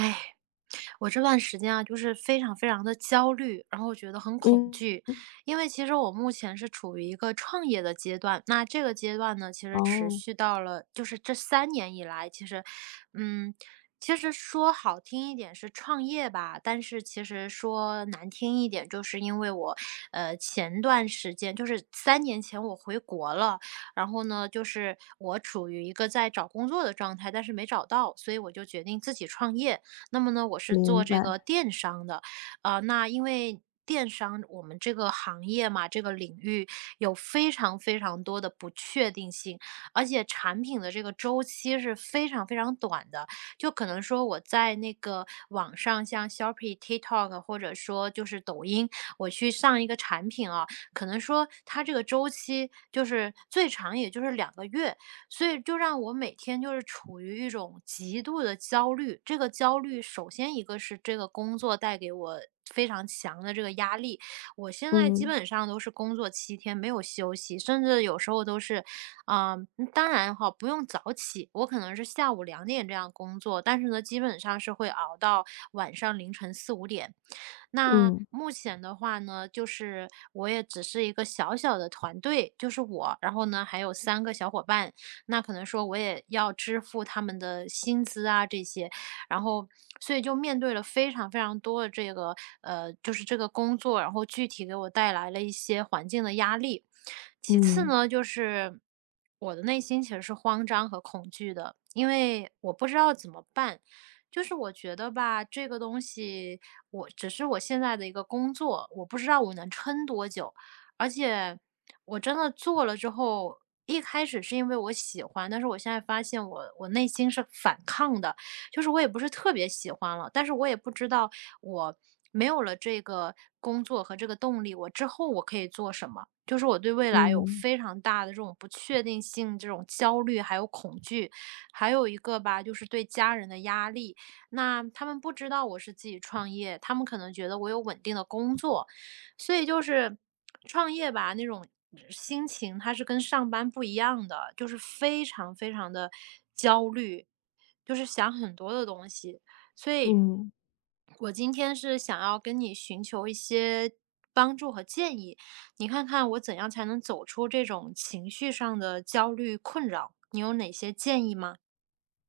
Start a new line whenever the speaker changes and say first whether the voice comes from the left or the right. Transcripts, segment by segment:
right: 哎，我这段时间啊，就是非常非常的焦虑，然后我觉得很恐
left: 嗯。
right: 惧。因为其实我目前是处于一个创业的阶段，那这个阶段呢，其实持
left: 哦，
right: 续到了就是这三年以来。嗯，其实说好听一点是创业吧，但是其实说难听一点，就是因为我，前段时间就是3年前我回国了。然后呢，就是我处于一个在找工作的状态，但是没找到，所以我就决定自己创业。那么呢，我是
left: 明
right: 做这
left: 白。
right: 个电商的。那因为电商我们这个行业嘛，这个领域有非常非常多的不确定性，而且产品的这个周期是非常非常短的。就可能说我在那个网上，像 Shopee、TikTok 或者说就是抖音，我去上一个产品啊，可能说它这个周期就是最长也就是2个月，所以就让我每天就是处于一种极度的焦虑。这个焦虑，首先一个是这个工作带给我非常强的这个压力。我现在基
left: 嗯，
right: 本上都是工作七天没有休息，甚至有时候都是，啊、嗯当然哈，不用早起，我可能是下午2点这样工作，但是呢，基本上是会熬到晚上凌晨四五点。那
left: 嗯，
right: 目前的话呢，就是我也只是一个小小的团队，就是我，然后呢还有3个小伙伴。那可能说我也要支付他们的薪资啊这些，然后所以就面对了非常非常多的这个就是这个工作，然后具体给我带来了一些环境的压力。其次
left: 嗯，
right: 呢，就是我的内心其实是慌张和恐惧的，因为我不知道怎么办。就是我觉得吧，这个东西我只是我现在的一个工作，我不知道我能撑多久。而且我真的做了之后，一开始是因为我喜欢，但是我现在发现我内心是反抗的，就是我也不是特别喜欢了，但是我也不知道我没有了这个工作和这个动力，我之后我可以做什么。就是我对未来有
left: 嗯，
right: 非常大的这种不确定性、这种焦虑，还有恐惧。还有一个吧，就是对家人的压力。那他们不知道我是自己创业，他们可能觉得我有稳定的工作，所以就是创业吧，那种心情它是跟上班不一样的，就是非常非常的焦虑，就是想很多的东西。所以，
left: 嗯，
right: 我今天是想要跟你寻求一些帮助和建议，你看看我怎样才能走出这种情绪上的焦虑困扰？你有哪些建议吗？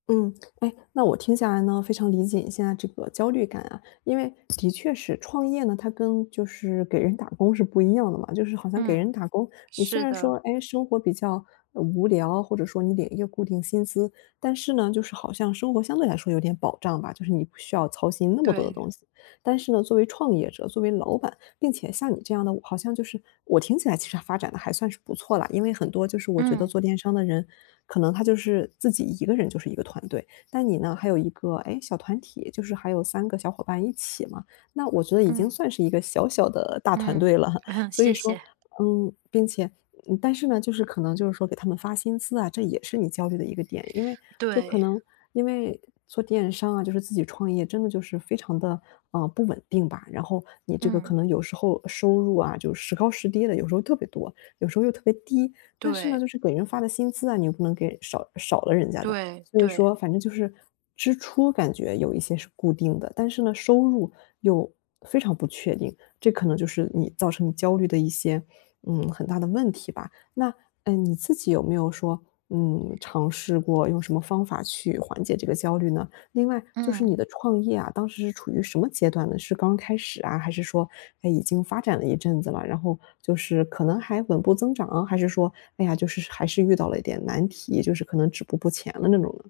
left: 嗯，哎，那我听下来呢，非常理解你现在这个焦虑感啊，因为的确是创业呢，它跟就是给人打工是不一样的嘛，就是好像给
right: 嗯，
left: 人打工，你虽
right: 是
left: 然
right: 的，
left: 说，哎，生活比较无聊，或者说你领一个固定薪资，但是呢，就是好像生活相对来说有点保障吧，就是你不需要操心那么多的
right: 对。
left: 东西。但是呢，作为创业者，作为老板，并且像你这样的，好像就是我听起来其实发展的还算是不错啦，因为很多就是我觉得
right: 嗯。
left: 做电商的人，可能他就是自己一个人就是一个团队，但你呢还有一个，哎，小团体，就是还有三个小伙伴一起嘛，那我觉得已经
right: 嗯，
left: 算是一个小小的大团
right: 嗯，
left: 队了。所以
right: 谢
left: 说，
right: 谢，
left: 嗯，并且嗯，但是呢，就是可能就是说给他们发薪资啊，这也是你焦虑的一个点，因为就可
right: 对，
left: 能因为做电商啊，就是自己创业，真的就是非常的不稳定吧。然后你这个可
right: 嗯。
left: 能有时候收入啊，就时高时低的，有时候特别多，有时候又特别低。但是呢，
right: 对，
left: 就是给人发的薪资啊，你又不能给少少了人家的。
right: 对，
left: 所以
right: 对。
left: 说反正就是支出感觉有一些是固定的，但是呢，收入又非常不确定，这可能就是你造成你焦虑的一些，嗯，很大的问题吧。那，嗯，你自己有没有说，嗯，尝试过用什么方法去缓解这个焦虑呢？另外就是
right: 嗯。
left: 你的创业啊，当时是处于什么阶段呢？是刚开始啊，还是说，哎，已经发展了一阵子了，然后就是可能还稳步增长，还是说，哎呀，就是还是遇到了一点难题，就是可能止步不前了那种呢？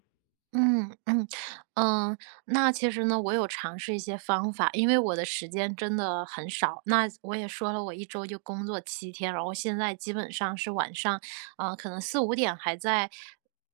right: 嗯嗯嗯，那其实呢，我有尝试一些方法，因为我的时间真的很少。那我也说了，我一周就工作七天，然后现在基本上是晚上，可能四五点还在，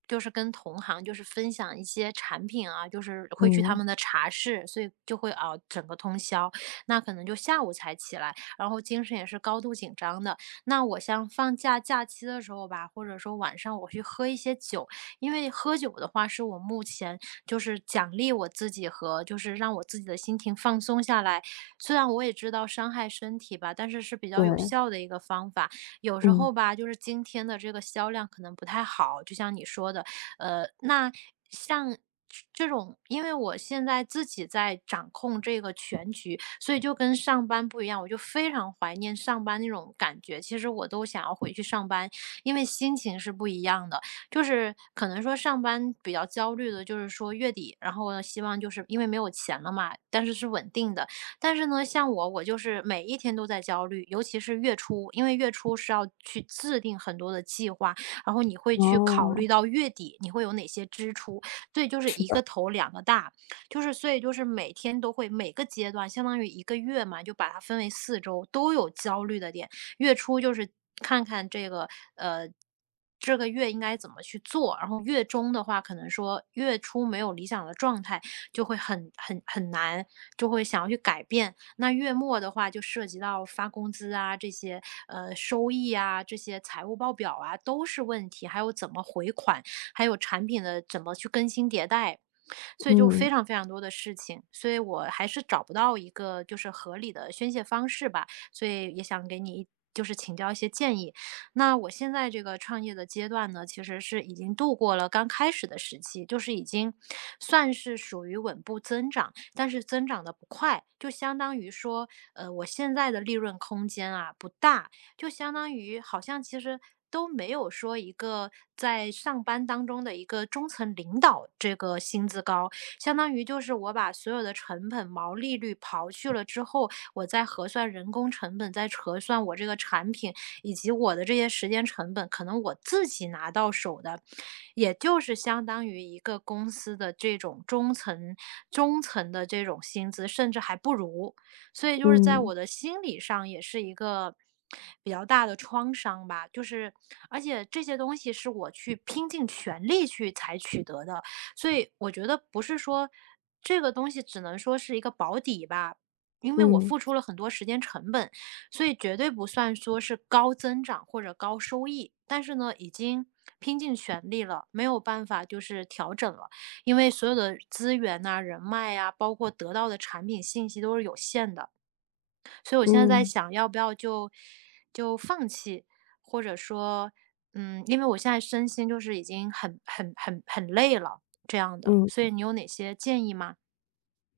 right: 就是跟同行就是分享一些产品啊，就是会去他
left: 嗯，
right: 们的茶室，所以就会熬整个通宵。那可能就下午才起来，然后精神也是高度紧张的。那我像放假假期的时候吧，或者说晚上我去喝一些酒。因为喝酒的话是我目前就是奖励我自己和就是让我自己的心情放松下来。虽然我也知道伤害身体吧，但是是比较有
left: 对，
right: 效的一个方法。有时
left: 嗯，
right: 候吧，就是今天的这个销量可能不太好，就像你说的，那像这种，因为我现在自己在掌控这个全局，所以就跟上班不一样，我就非常怀念上班那种感觉。其实我都想要回去上班，因为心情是不一样的。就是可能说上班比较焦虑的，就是说月底，然后呢，希望就是因为没有钱了嘛，但是是稳定的。但是呢，像我，我就是每一天都在焦虑，尤其是月初，因为月初是要去制定很多的计划，然后你会去考
left: 哦，
right: 虑到月底你会有哪些支出，所以就是
left: 是
right: 一个
left: 的，
right: 头两个大。就是所以就是每天都会每个阶段相当于一个月嘛，就把它分为4周，都有焦虑的点。月初就是看看这个呃。这个月应该怎么去做？然后月中的话，可能说月初没有理想的状态，就会很很很难，就会想要去改变。那月末的话，就涉及到发工资啊，这些收益啊，这些财务报表啊，都是问题。还有怎么回款，还有产品的怎么去更新迭代，所以就非
left: 嗯，
right: 常非常多的事情。所以我还是找不到一个就是合理的宣泄方式吧。所以也想给你一就是请教一些建议。那我现在这个创业的阶段呢，其实是已经度过了刚开始的时期，就是已经算是属于稳步增长，但是增长的不快，就相当于说，我现在的利润空间啊不大，就相当于好像其实都没有说一个在上班当中的一个中层领导这个薪资高，相当于就是我把所有的成本、毛利率刨去了之后，我在核算人工成本，在核算我这个产品以及我的这些时间成本，可能我自己拿到手的，也就是相当于一个公司的这种中层的这种薪资，甚至还不如。所以就是在
left: 嗯，
right: 我的心理上也是一个比较大的创伤吧。就是而且这些东西是我去拼尽全力去才取得的，所以我觉得不是说这个东西只能说是一个保底吧，因为我
left: 嗯，
right: 付出了很多时间成本，所以绝对不算说是高增长或者高收益，但是呢，已经拼尽全力了，没有办法就是调整了，因为所有的资源呐、人脉呀、包括得到的产品信息都是有限的，所以我现在在
left: 嗯，嗯。
right: 想要不要就放弃，或者说，嗯，因为我现在身心就是已经很很很很累了这样的，
left: 嗯，
right: 所以你有哪些建议吗？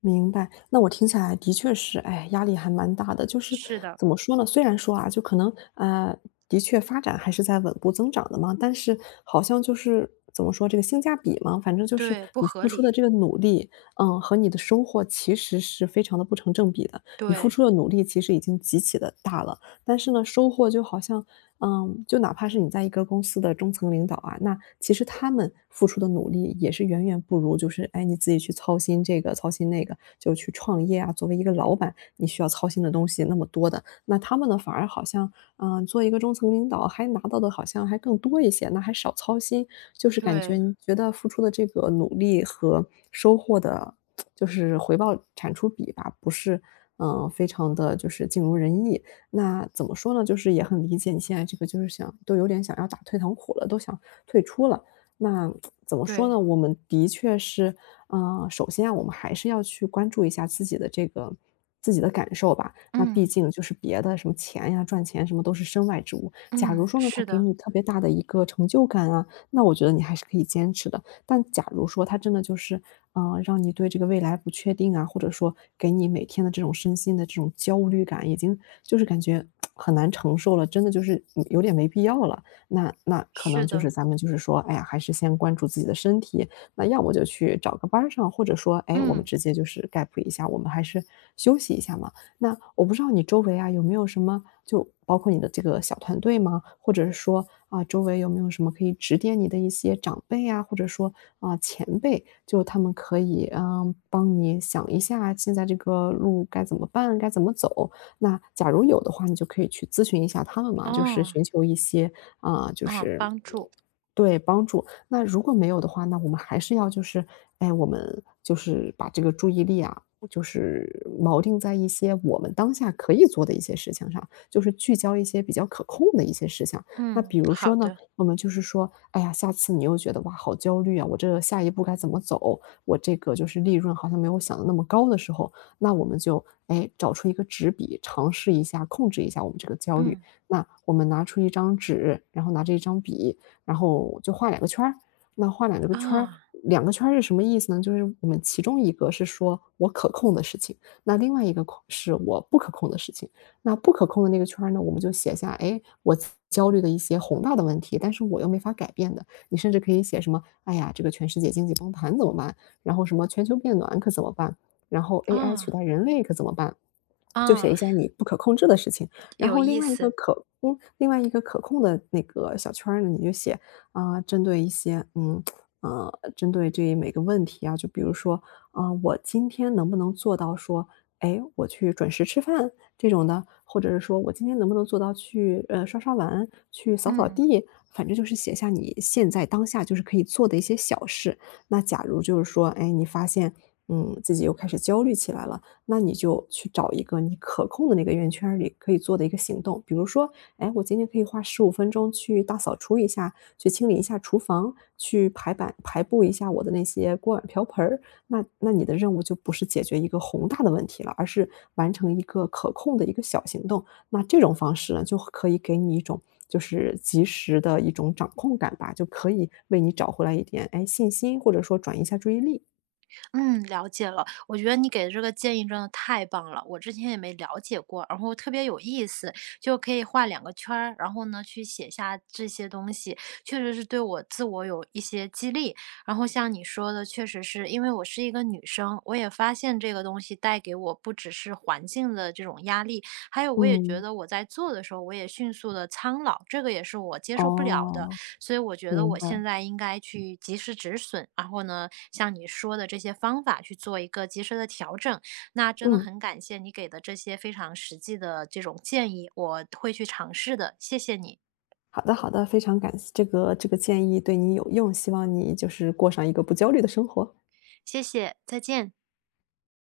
left: 明白，那我听起来的确是，哎，压力还蛮大的。就是
right: 是的，
left: 怎么说呢？虽然说啊，就可能的确发展还是在稳步增长的嘛，但是好像就是怎么说这个性价比嘛，反正就是
right: 对，不
left: 你
right: 合
left: 付出的
right: 理，
left: 这个努力，嗯，和你的收获其实是非常的不成正比的。你付
right: 对
left: 出的努力其实已经极其的大了，但是呢，收获就好像嗯，就哪怕是你在一个公司的中层领导啊，那其实他们付出的努力也是远远不如，就是哎你自己去操心这个操心那个，就去创业啊。作为一个老板，你需要操心的东西那么多的，那他们呢反而好像，嗯，做一个中层领导还拿到的好像还更多一些，那还少操心，就是感觉
right: 对。
left: 你觉得付出的这个努力和收获的，就是回报产出比吧，不是嗯非常的就是尽如人意。那怎么说呢，就是也很理解你现在这个就是想都有点想要打退堂鼓了，都想退出了。那怎么说
right: 对，
left: 呢？我们的确是，嗯，首先啊，我们还是要去关注一下自己的这个自己的感受吧。那毕
right: 嗯
left: 竟就是别的什么钱呀、赚钱什么都是身外之物。假如
right: 嗯，
left: 说呢，它
right: 是
left: 给
right: 的，
left: 你特别大的一个成就感啊，那我觉得你还是可以坚持的。但假如说它真的就是，让你对这个未来不确定啊，或者说给你每天的这种身心的这种焦虑感，已经就是感觉很难承受了，真的就是有点没必要了。那那可
right: 是
left: 能就
right: 的，
left: 是咱们就是说，哎呀，还是先关注自己的身体，那要么就去找个班儿上，或者说，哎，我们
right: 嗯，
left: 直接就是 gap 一下，我们还是休息一下嘛。那我不知道你周围啊，有没有什么就包括你的这个小团队吗？或者是说，啊，周围有没有什么可以指点你的一些长辈啊，或者说，啊，前辈，就他们可以，嗯，帮你想一下现在这个路该怎么办，该怎么走。那假如有的话，你就可以去咨询一下他们嘛，就是
right: 哦，
left: 寻求一些，啊，就
right: 啊，
left: 是
right: 帮
left: 嗯，
right: 助，
left: 对，帮助。那如果没有的话，那我们还是要就是，哎，我们就是把这个注意力啊，就是锚定在一些我们当下可以做的一些事情上，就是聚焦一些比较可控的一些事情。那
right: 嗯，
left: 比如说
right: 好
left: 呢，
right: 的，
left: 我们就是说，哎呀，下次你又觉得哇，好焦虑啊，我这下一步该怎么走？我这个就是利润好像没有想的那么高的时候，那我们就哎找出一个纸笔，尝试一下控制一下我们这个焦虑。
right: 嗯，
left: 那我们拿出一张纸，然后拿着一张笔，然后就画两个圈儿。那画两个圈儿
right: 啊
left: 是什么意思呢？就是我们其中一个是说我可控的事情，那另外一个控是我不可控的事情。那不可控的那个圈儿呢，我们就写下，哎，我焦虑的一些宏大的问题，但是我又没法改变的。你甚至可以写什么，哎呀，这个全世界经济崩盘怎么办？然后什么全球变暖可怎么办？然后 AI 取
right: 啊
left: 代人类可怎么办？就写
right: 啊，
left: 一下 你不可控制的事情，然
right: 有
left: 后另
right: 意
left: 外一个
right: 思。
left: 可另外一个可控的那个小圈儿呢，你就写啊，针对一些嗯，针对这每个问题啊，就比如说，啊，我今天能不能做到说，哎，我去准时吃饭这种的，或者是说我今天能不能做到去，刷刷碗、去扫扫
right: 嗯。
left: 地，反正就是写下你现在当下就是可以做的一些小事。那假如就是说，哎，你发现，嗯，自己又开始焦虑起来了，那你就去找一个你可控的那个圆圈儿里可以做的一个行动，比如说哎，我今天可以花15分钟去大扫除一下，去清理一下厨房，去排版排布一下我的那些锅碗瓢盆儿。那那你的任务就不是解决一个宏大的问题了，而是完成一个可控的一个小行动。那这种方式呢，就可以给你一种就是及时的一种掌控感吧，就可以为你找回来一点哎信心，或者说转移一下注意力。
right: 嗯，了解了。我觉得你给的这个建议真的太棒了，我之前也没了解过，然后特别有意思，就可以画两个圈儿，然后呢去写下这些东西，确实是对我自我有一些激励。然后像你说的，确实是因为我是一个女生，我也发现这个东西带给我不只是环境的这种压力，还有我也觉
left: 嗯，
right: 得我在做的时候，我也迅速的苍老，这个也是我接受不了的。
left: 哦，
right: 所以我觉得
left: 明
right: 我现
left: 白，
right: 在应该去及时止损，然后呢，像你说的这些方法去做一个及时的调整。那真的
left: 嗯。
right: 很感谢你给的这些非常实际的这种建议，我会去尝试的，谢谢你，
left: 好的好的，非常感谢这个这个建议对你有用，希望你就是过上一个不焦虑的生活。
right: 谢谢，再见。